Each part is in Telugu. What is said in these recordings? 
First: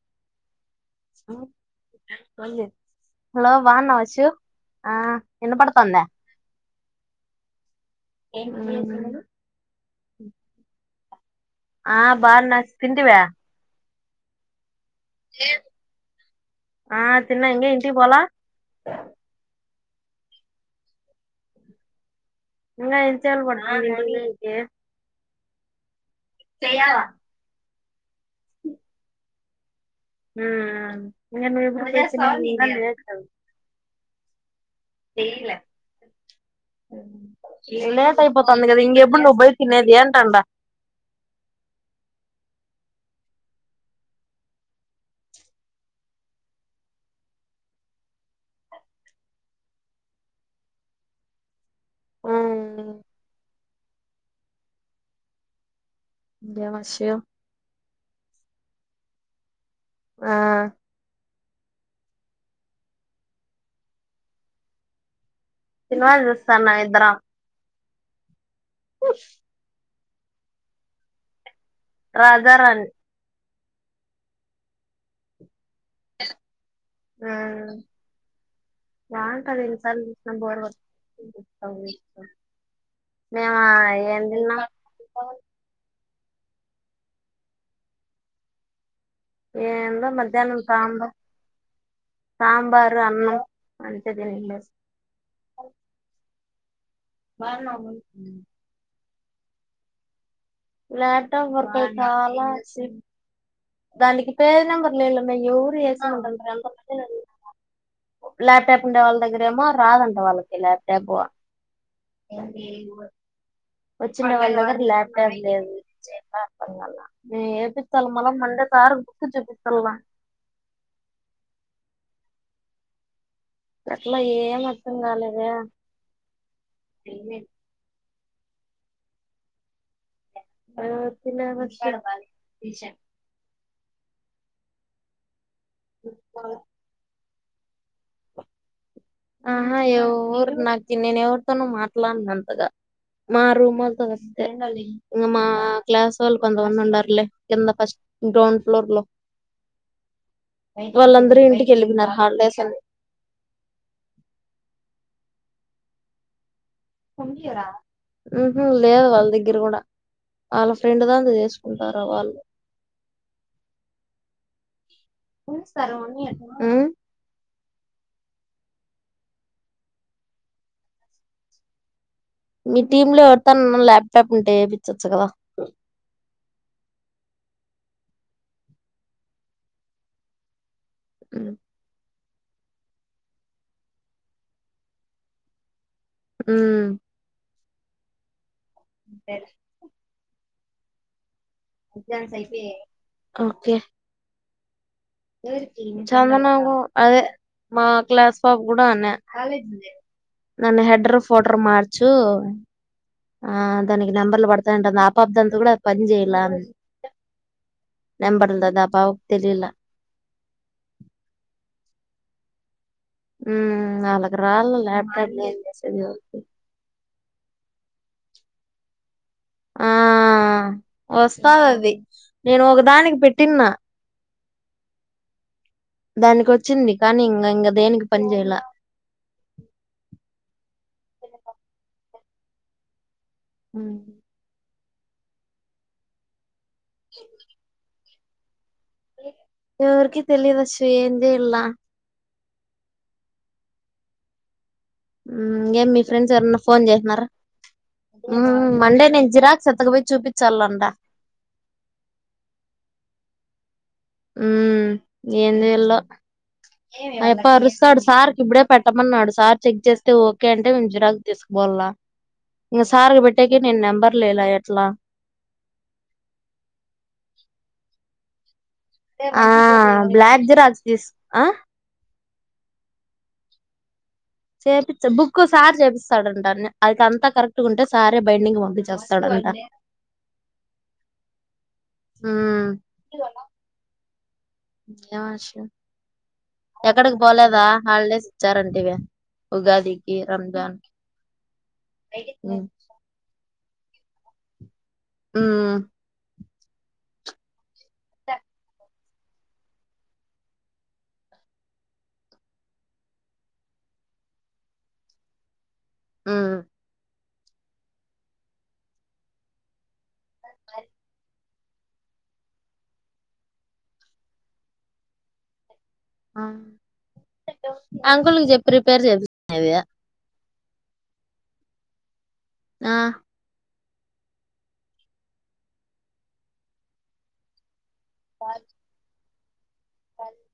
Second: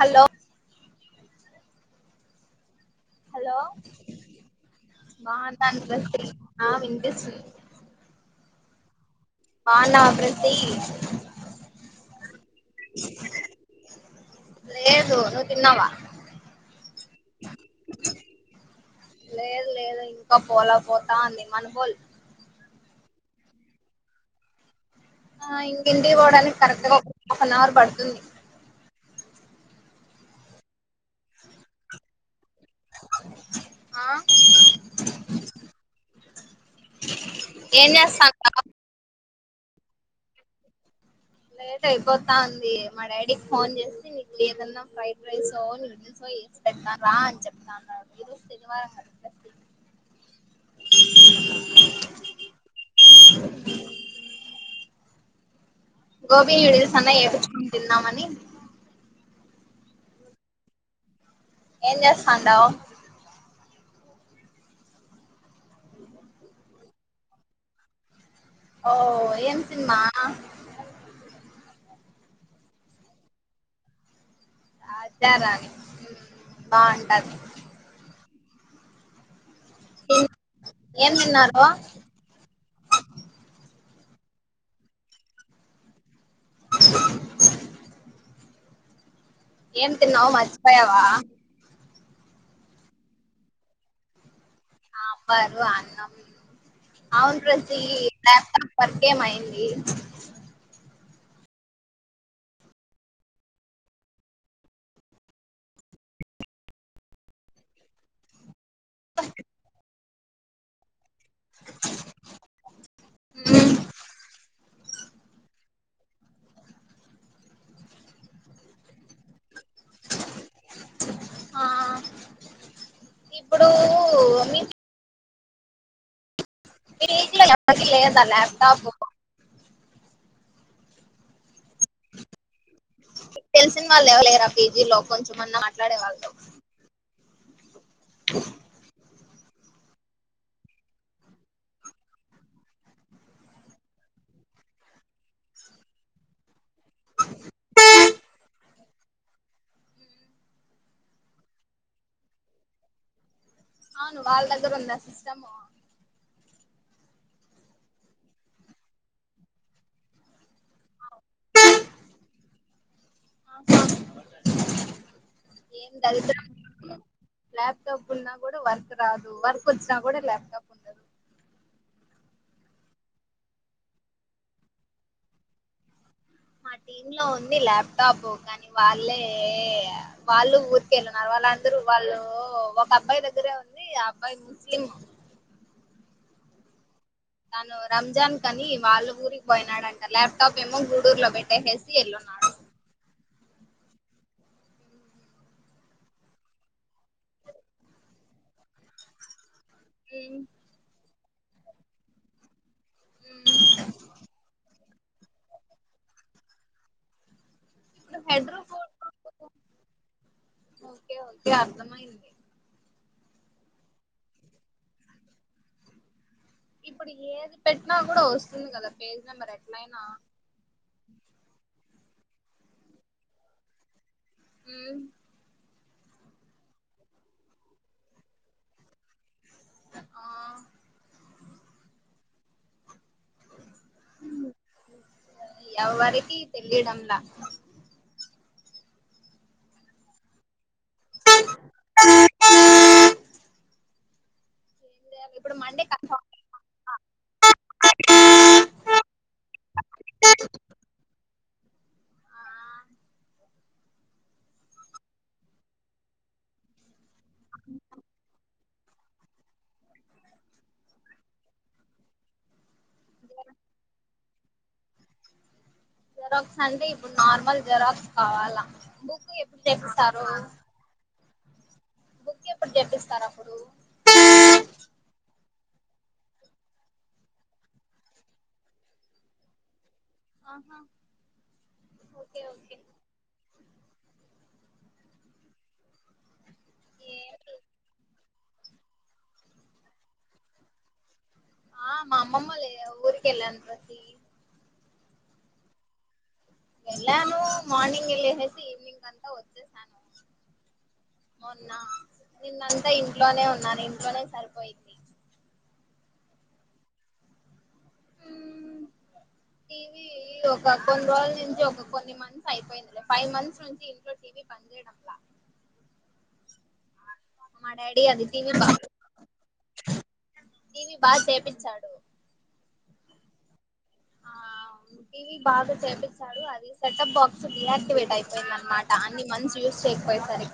హలో హ మల్లి చ్ హలో బాగున్నాన్ వినపడుతుందా వార్ది హా వినిపిస్తుంది బాలా అభివృద్ది ఆ బావున్నా తింటివ్యా లేదు నువ్వు తిన్నావా ఆ తిన్న ఇంగ ఇంటికి పోల లేదు లేదు ఇంకా పోలా పోతా అంది మనుగోల్ ఇంగ ఎంత సేపు పడ్తది పోనికి ఆ ఇ ఇంటికి పోవడానికి కరెక్ట్గా ఒక హఫ్ నవర్ పడుతుంది హు హు ఇంగ నువ్ ఎప్పుడు [unintelligible] ఇంగ లేటు కదా ఆ ఏమ్లా ఏం లేట్ చేస్తాన్నావ్ అయిపోతుంది కదా ఇంక ఎప్పుడు బయ తినేది అంటాండ లేట్ అయిపోతా ఉంది మా డాడీకి ఫోన్ చేసి నీకు ఏదన్నా ఫ్రైడ్ రైసో నూడిల్స్ఒ చేసి పెడతాను రా అని చెప్తాన్నాడు ఈ రోజు శనివారం కద గోబీ ఇంకేం న్యూడిల్స్ అచ్చు అన్నా ఏపించుకోని తిందామని ఆ ఏం చేస్తాండవ్ సినిమా చూస్తన్న ఇద్దరం ఓ ఏమీ సినిమా ఆ రాజా రాన్ రాజా రాన్ హు బాగుంటాది కాన్ రెండు సార్లు చూసినం బోర్ ఏం తిన్నారు కొడు మ్యా ఇ ఎం తిన్నా అబా ఏం ఏందో తిన్నావ్ మధ్యాహ్నం మరచిపోయవా సాంబార్ సాంబారు అన్నం మంచిది సాంబార్ అన్నం అవును [unintelligible] ఏమయింది ల్యాప్టాప్ వర్కు చాలా దానికి పేరు నంబర్ల లేదు ఎవరు [unintelligible] ల్యాప్ ట్యాప్ ఉండే వాళ్ళ దగ్గరమో రాదంట వాళ్ళకి ల్యాప్ట్యాప్ మ్మ్. వచ్చిన వాళ్ళ దగ్గర ల్యాప్ట్యాప్ లేదు ఆ ఇప్పుడు మీ అ మీరు ఇజిగా లేదు ల్యాప్ టాప్ ఊ తినే వచ్ తెలిసిన వాళ్ళు ఎవరులేర ఆ పేజీలో కొంచెమన్న నడవాల్తో ఆహా ఎవ్వరు నాకు నేను ఎవరితోను మాట్లాడను. అంతగా మా రూమళ్లతో తప్పితే ఇంగ మా క్లాస్ వాళ్ళు కొంతమంది ఉండారులే. కింద ఫస్ట్ గ్రౌండ్ ఫ్లోర్ లో వాళ్ళందరూ ఇంటికి వెళ్లిగినరు హాలిడేస్ అని. వు వాళ్లదగ్గర ఉందా సిస్టమ్ ఉహు లేదు వాళ్ళ దగ్గర కూడా వాళ్ళ ఫ్రెండ్ దాన్నితో చేసుకుంటారు వాళ్ళు ఆహా ఏం సరని అంట దరిద్రం ఉ ల్యాప్టాప్ ఉన్నా కూడా వర్క్ రాదు వర్క్ వచ్చినా కూడా లాప్ టాప్ ఉండదు మీ టీమ్ లో ఎవరితానన్నా ల్యాప్టాప్ ఉంటే ఏపించొచ్చు కదా మా టీమ్ లో ఉంది ల్యాప్టాప్ కానీ వాళ్ళే వాళ్ళు న్నారు ఉమ్ వాళ్ళందరు వాళ్ళు ఓ ఒక అబ్బాయి దగ్గరే ఉంది ఆ అబ్బాయి ముస్లిం ఉ తను రంజాన్ కానీ వాళ్ళ ఊరికి పోయినాడంటల లే ఆపాపేమో గు గుర్ లో పెట్ ఎగ్జామ్స్ అయిపోయినయ్ ఓకే ఎవరికి చందనాకు అదే మా క్లాస్ పాప కూడా అననే కాలేజ్ నన్న హెడ్రప్ ఫోటోర్ మార్చు ఆ దానికి నంబర్ల్ పడుతు అంట అ ఆపాప దంతో కూడా అది పని చెయలా ఇప్పుడు నెంబర్ హెడ్రూ ఉందదా అ పాపకు తెలిలా ఓకే ఓకే అర్థమైంది ఉమ్ నాలుగు రాళ్ ల్యాప్టాప్ ఏం చేసేది ఎవరికి ఇప్పుడు ఏది పెట్నా కూడా వస్తుంది కదా పేజ ఆ వస్తాంది నేను ఒకదానికి పెట్టిన్న హ్మ్ ఉ దానికి వచ్చింది కానీ ఇంకా ఇంకా దేనికి పని చేయలా ఆ హు ఎవ్వరికి తెలిడంలా ఎవరికి తెలియదు శ్రీఏం చేయాలా ఏం చేయాలి హు ఇప్పుడు ఇగమే మండే మీ కన్ఫర్మ్ ఫ్రెండ్స్ ఎవరన్నా ఫోన్ చేసినారా మండే నేను జిరాక్ ఎత్తుకుపోయి చూపించాలంట ఆ ఉ ఏంచేయాలో అప్పా అరుస్తాడు సార్ కి ఇప్పుడే పెట్టమన్నాడు సార్ చెక్ చేస్తే ఓకే అంటే మేము జిరాక్స్ తీసుకుపోవలా ఇంక సార్ కి పెట్టేకి నేను నెంబర్ లేలా ఎట్లా జిరాక్స్ అంటే ఇప్పుడు నార్మల్ జరాక్స్ కావాలా బుక్ ఆ ఎప్పుడు తెప్పిస్తారు బ్లాక్ జిరాక్స్ తీస్ ఆ బుక్ ఎప్పుడు తెప్పిస్తారు అప్పుడు చేపిస్తా బుక్ సార్ చేపిస్తాడుంటా నే అయితే అంతా కరెక్ట్ గా ఉంటే సారే బైండింగ్ కు పంపిచేస్తాడంట ఓకే ఉమ్ ఓకే ఆశ ఎక్కడికి ఏంటి పోలేదా హాలిడేస్ ఇచ్చారంటివి ఉగాదికి రంజాన్ కి ఆ మా అమ్మమ్మ ఉమ్ లేదు ఊరికి వెళ్లిది అ హు వెళ్ళాను మార్నింగ్ వెళ్ళసేసి ఈవినింగ్ అంతా వచ్చేసాను మొన్న నిన్నంతా ఇంట్లోనే ఉన్నాను ఇంట్లోనే సరిపోయింది ఉహు హు టీవీ ఒక కొన్ని రోజుల నుంచి ఒక కొన్ని మంత్స్ అయిపోయింది ఫైవ్ మంత్స్ నుంచి ఇంట్లో టీవీ పని చేయడంలా ఆ మా డాడీ అది అంకుల్ కి చెప్పి రిపేర్ చేపించుకునేది టీవి బాగా చేపించాడు ఆ ఆ టీవీ బాగా చేపించాడు అది సెటప్ బాక్స్ డియాక్టివేట్ అయిపోయింద అన్నామాట కొన్ని మంత్స్ రూల్స్ ఎక్కువ అయితాన్నాయి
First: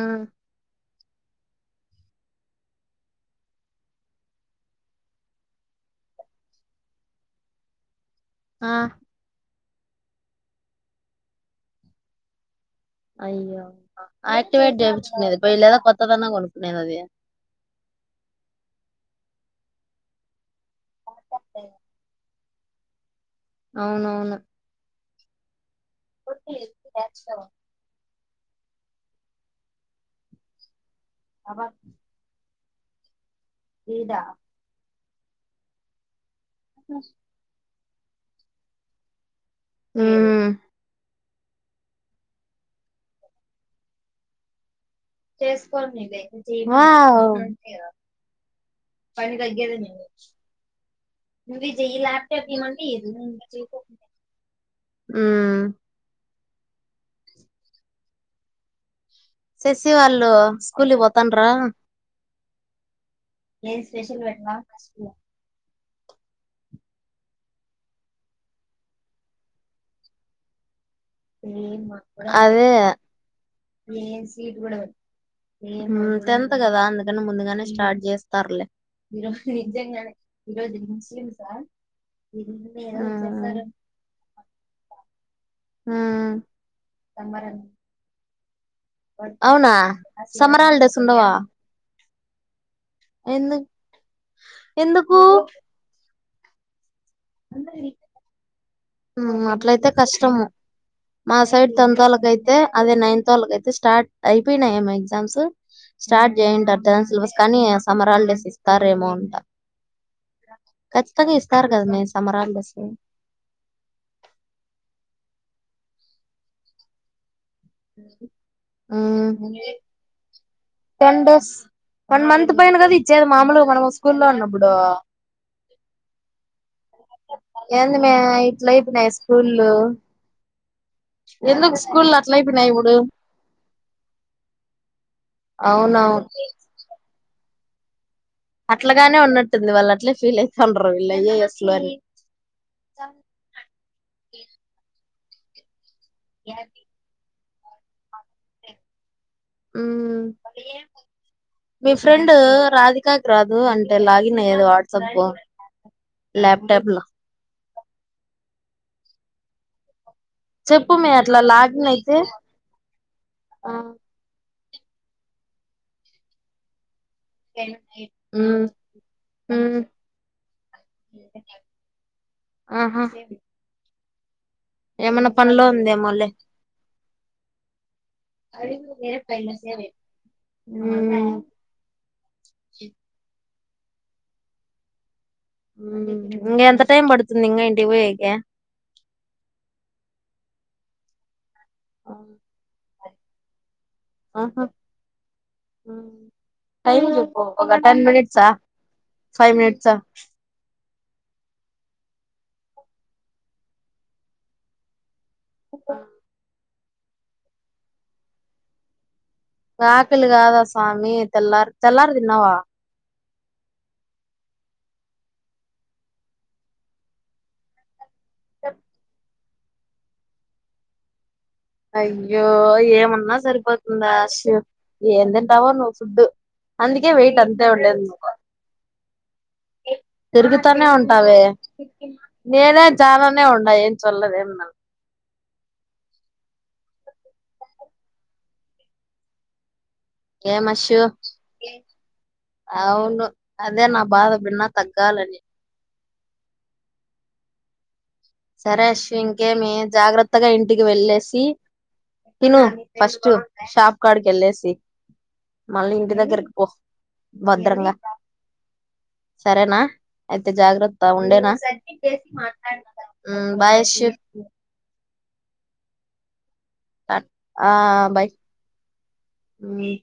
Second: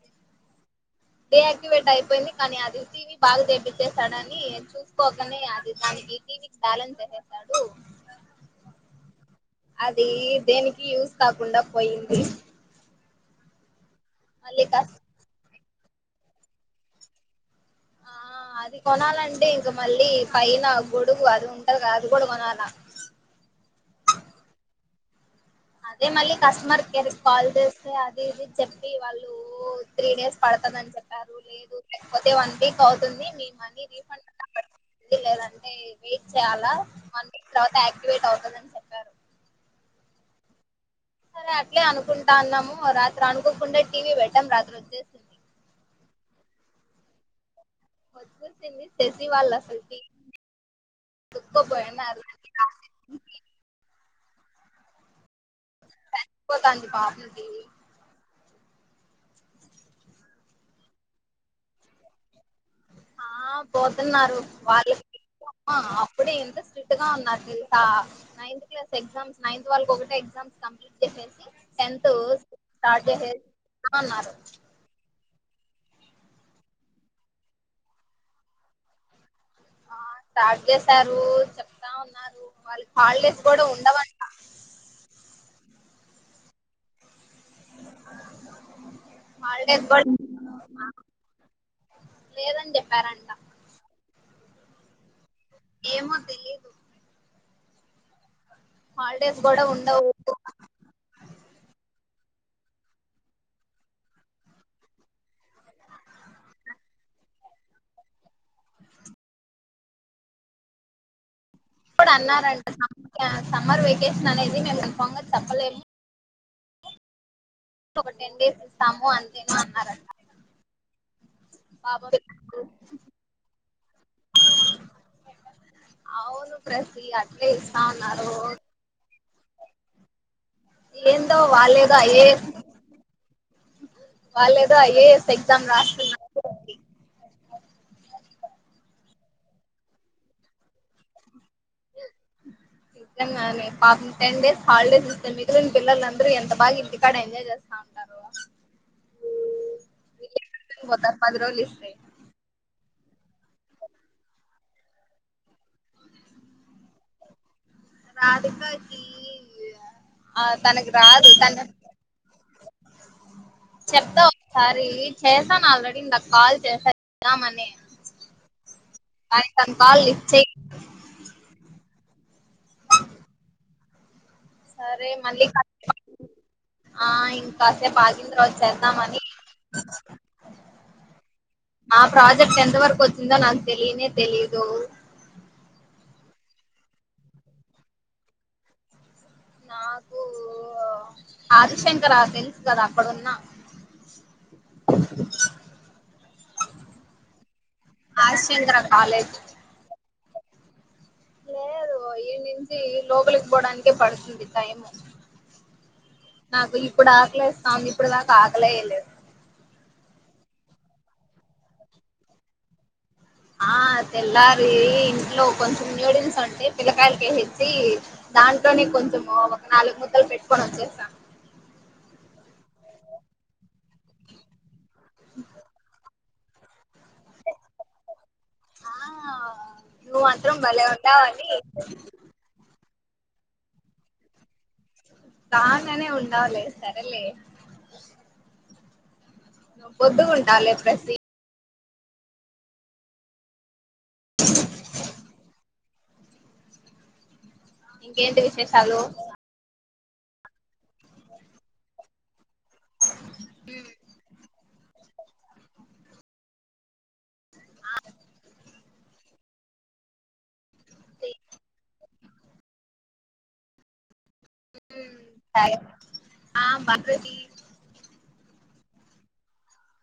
ఉమ్ డి యాక్టివేట్ అయిపోయింది కానీ అది టీవీ బాగా తెప్పచ్చేసాడని చూసుకోకనే అది దానికి టీవీకి బ్యాలెన్స్ ఎసెసాడు ఆ అది దేనికి యూజ్ కాకుండా పోయింది అయ్యో మళ్ళీ ఆక్టివేట్ కస్ చేపించుకో పోయేలేదా కొత్తది అన్న కొనుకునే అది ఆ అది కొనాలంటే ఇగ మళ్ళీ పైన నా గోడుగు అది ఉంటాది గా అది కూడా కొనాల ఆ అవునవును అదే మళ్ళీ కస్టమర్ కేర్ కాల్ చేస్తే అది టీవీ చెప్పి వాళ్ళు త్రీ డేస్ పడుతాదని చెప్పి అది లేదు లేకపోతే వన్ వీక్ అవుతుంది మీ మనీ రిఫండ్ అంట అవ్వదు లేదు అంటే వే చేయాలా వన్ వీక్ తర్వాత ఆ లేట్ అవుతదని చెప్పారు ఉం సరే అట్లే అనుకుంటా అన్నాము రాత్రి అనుకోకుండా టీవీ పెట్టాం రాత్రి వచ్చే చేసుకొనేలే నువ్ చెయ్ ఆ వద్సింది తెసిీ వాళ్ళసలుకి దుఃఖ పోయన [unintelligible] ఆ త అజ పాపలు [unintelligible] శశివాళ్ళు స్కూల్కి పోతానరా ఆ పోతున్నారు వాళ్ళకి అప్పుడే ఎంత స్ట్రిక్ట్ గా ఉన్నారో తెలుసా నైన్త్ క్లాస్ ఎగ్జామ్స్ నైన్త్ వాళ్ళకి ఒకటే ఎగ్జామ్స్ క అదే స్టార్ట్ చేసేసి అన్నారు టెన్త్ కదా అందుకని ముందుగానే స్టార్ట్ చేస్తారులే ఆ నిజంగానే స్టార్ట్ చేశారు ఈరోజుంచి సార్ చెప్తా ఉన్నారు వాళ్ళకి హాలిడేస్ చెారు కూడా ఉండవంట ఆ సమ్మర్ అవునా హాలిడేస్ సమ్మరాాల డేస్ ఉండవా లేదండి వరంట ఎందు ఎందుకు ఏమో తెలీదు అ ఉ హాలిడేస్ కూడా అట్లయితే ఉండవు కష్టము మా సైడ్ తొమ్మిదోళ్ళకైతే అ అదే నైన్త్ వాళ్ళక అయితే స్టార్ట్ అయిపోయిన ఏమో ఎగ్జామ్స్ స్టార్ట్ చేసింటారు టెన్త్ సిలబస్ కానీ సమ్మర్ హాలిడేస్ ఇస్తారేమో అంట ఖచ్చితంగా ఇస్తారు కదా మే ఇప్పుడు సమ్మర్ అన్నారంట హాలిడేస్ సమ్మర్ సమ్మర్ వెేకేషన్ అనేది మేము పొంగల్ తప్పలే డేస్ ఇస్తాము ఉ అంతేనా అన్నారంట టెన్ డేస్ పాపం వన్ మంత్ పైన కదా ఇచ్చేది మామూలుగా మనం వ స్కూల్ లొ ఉన్నప్పుడు అవును ప్రసి అట్లే ఇస్తా ఎంది మే ఉన్నారు ఇట్లయిపోయినాయి స్కూలు ఏందో ఎందుకు వాళ్ళేదో స్కూల్ లు అట్ల ఐఏఎస్ అయిపోయినాయి ఇప్పుడు వాళ్ళేదో ఐఏఎస్ ఎగ్జామ్ రాస్తున్నారు అవునవును అట్లగానే ఉన్నట్టుంది వాళ్ళు అట్లే ఫీల్ అవుతాండ్రు వీళ్ళు ఐ ఏ యెస్ లని పాపం టెన్ డేస్ హాలిడేస్ ఇ మిగిలిన పిల్లలందరు ఎంత బాగ ఇంటి కాడ ఎంజాయ్ చేస్తా ఉంటారు ఉ పోతారు పది రోజులు ఇస్తే మీ ఫ్రెండ్ రాధిక కా రాదు అంటే లాగిన్ అయ్యేదు వాట్సాప్ ల్యాప్టాప్ లో రాధిక కి చెప్పు మే అట్లా లాగిన్ అయితే చెప్తా సారి చేశాను ఆల్రెడీ ఇందాక కాల్ చేశా దామనే. మ్మ్ కానీ తన మ్మ్ కాల్ లీఫ్ చెయ్. హు హ్మ్. సరే మళ్ళీ ఉందేమోలే ఆ ఇంకాసేపు అగినతర్వత చేద్దామని. మ్మ్ మా ప్రాజెక్ట్ ఎంతవరకు వచ్చిందో నాక్. తెలీనే తెలీదు. ఉమ్ ఇంగ ఎంత టైం పడుతుంది ఇంగా ఇంటిపోయెకే. నాకూ. ఆదిశంకరా తెలుసు కదా. పడున్నా. అహా టైమ్ జెప్పు. ఒక టెన్ మినిట్స్ ఆ ఆదిశంకర కాలేజ్ ఫైవ్ మినిట్స్ ఆ. లేదు ఈడ్నించి లోపలికి పోడానికి పడుతుంది టైము. నాకు ఇప్పుడాకలేస్తాంది ఇప్పుడ్దాక ఆకలే ఎయలే. ఆకలి గాదా స్వామి తెల్లార్ తెల్లార్ దిన్నవ. ఆ తెల్లారీ ఇంట్లో కొంచెం న్యూడిల్స్ వొండి పిల్లకాయలకేసిచ్చి. దాంట్లొనె కొంచెమూ. నాలుగు ముద్దలు పెట్టుకొని ఒచ్చేసా. అయ్యో ఏమన్న సరిపోతుందాశ్. ఎంతింటావోనువ్ ఫుడ్డు. అందుకె వెయిట్ అంతే ఉండది. ఆ. నువ్వు మాత్రం భలే తిరుగుతానే ఉంటావె ఉంటావని నేనే. చాలానే ఉడ్డాయ్ ఏం చిల్లెద్ ఏం. తాంగనే ఉండాలే సరేలే. పొద్దుగుండలే ప్రతి. ఎ అవును. దే నా బాధ బిన్నా తగ్గాలని. ఇంకేంటి విశేషాలు సరశిం కేమీ. జాగ్రత్తగ ఇంటికి వెళ్ళేసి. తిను ఫస్టు షాప్ కాడ్కెళ్ళేసి. మళ్ళీ ఇంటి దగ్గరక్ పో బద్రంగా సరేనా. జాగ్రత్త ఉండేనా. చేస్ మాట్లాడ్నగ. ఉమ్ బాయేషు. ఉమ్. ఆ బై. ఉమ్.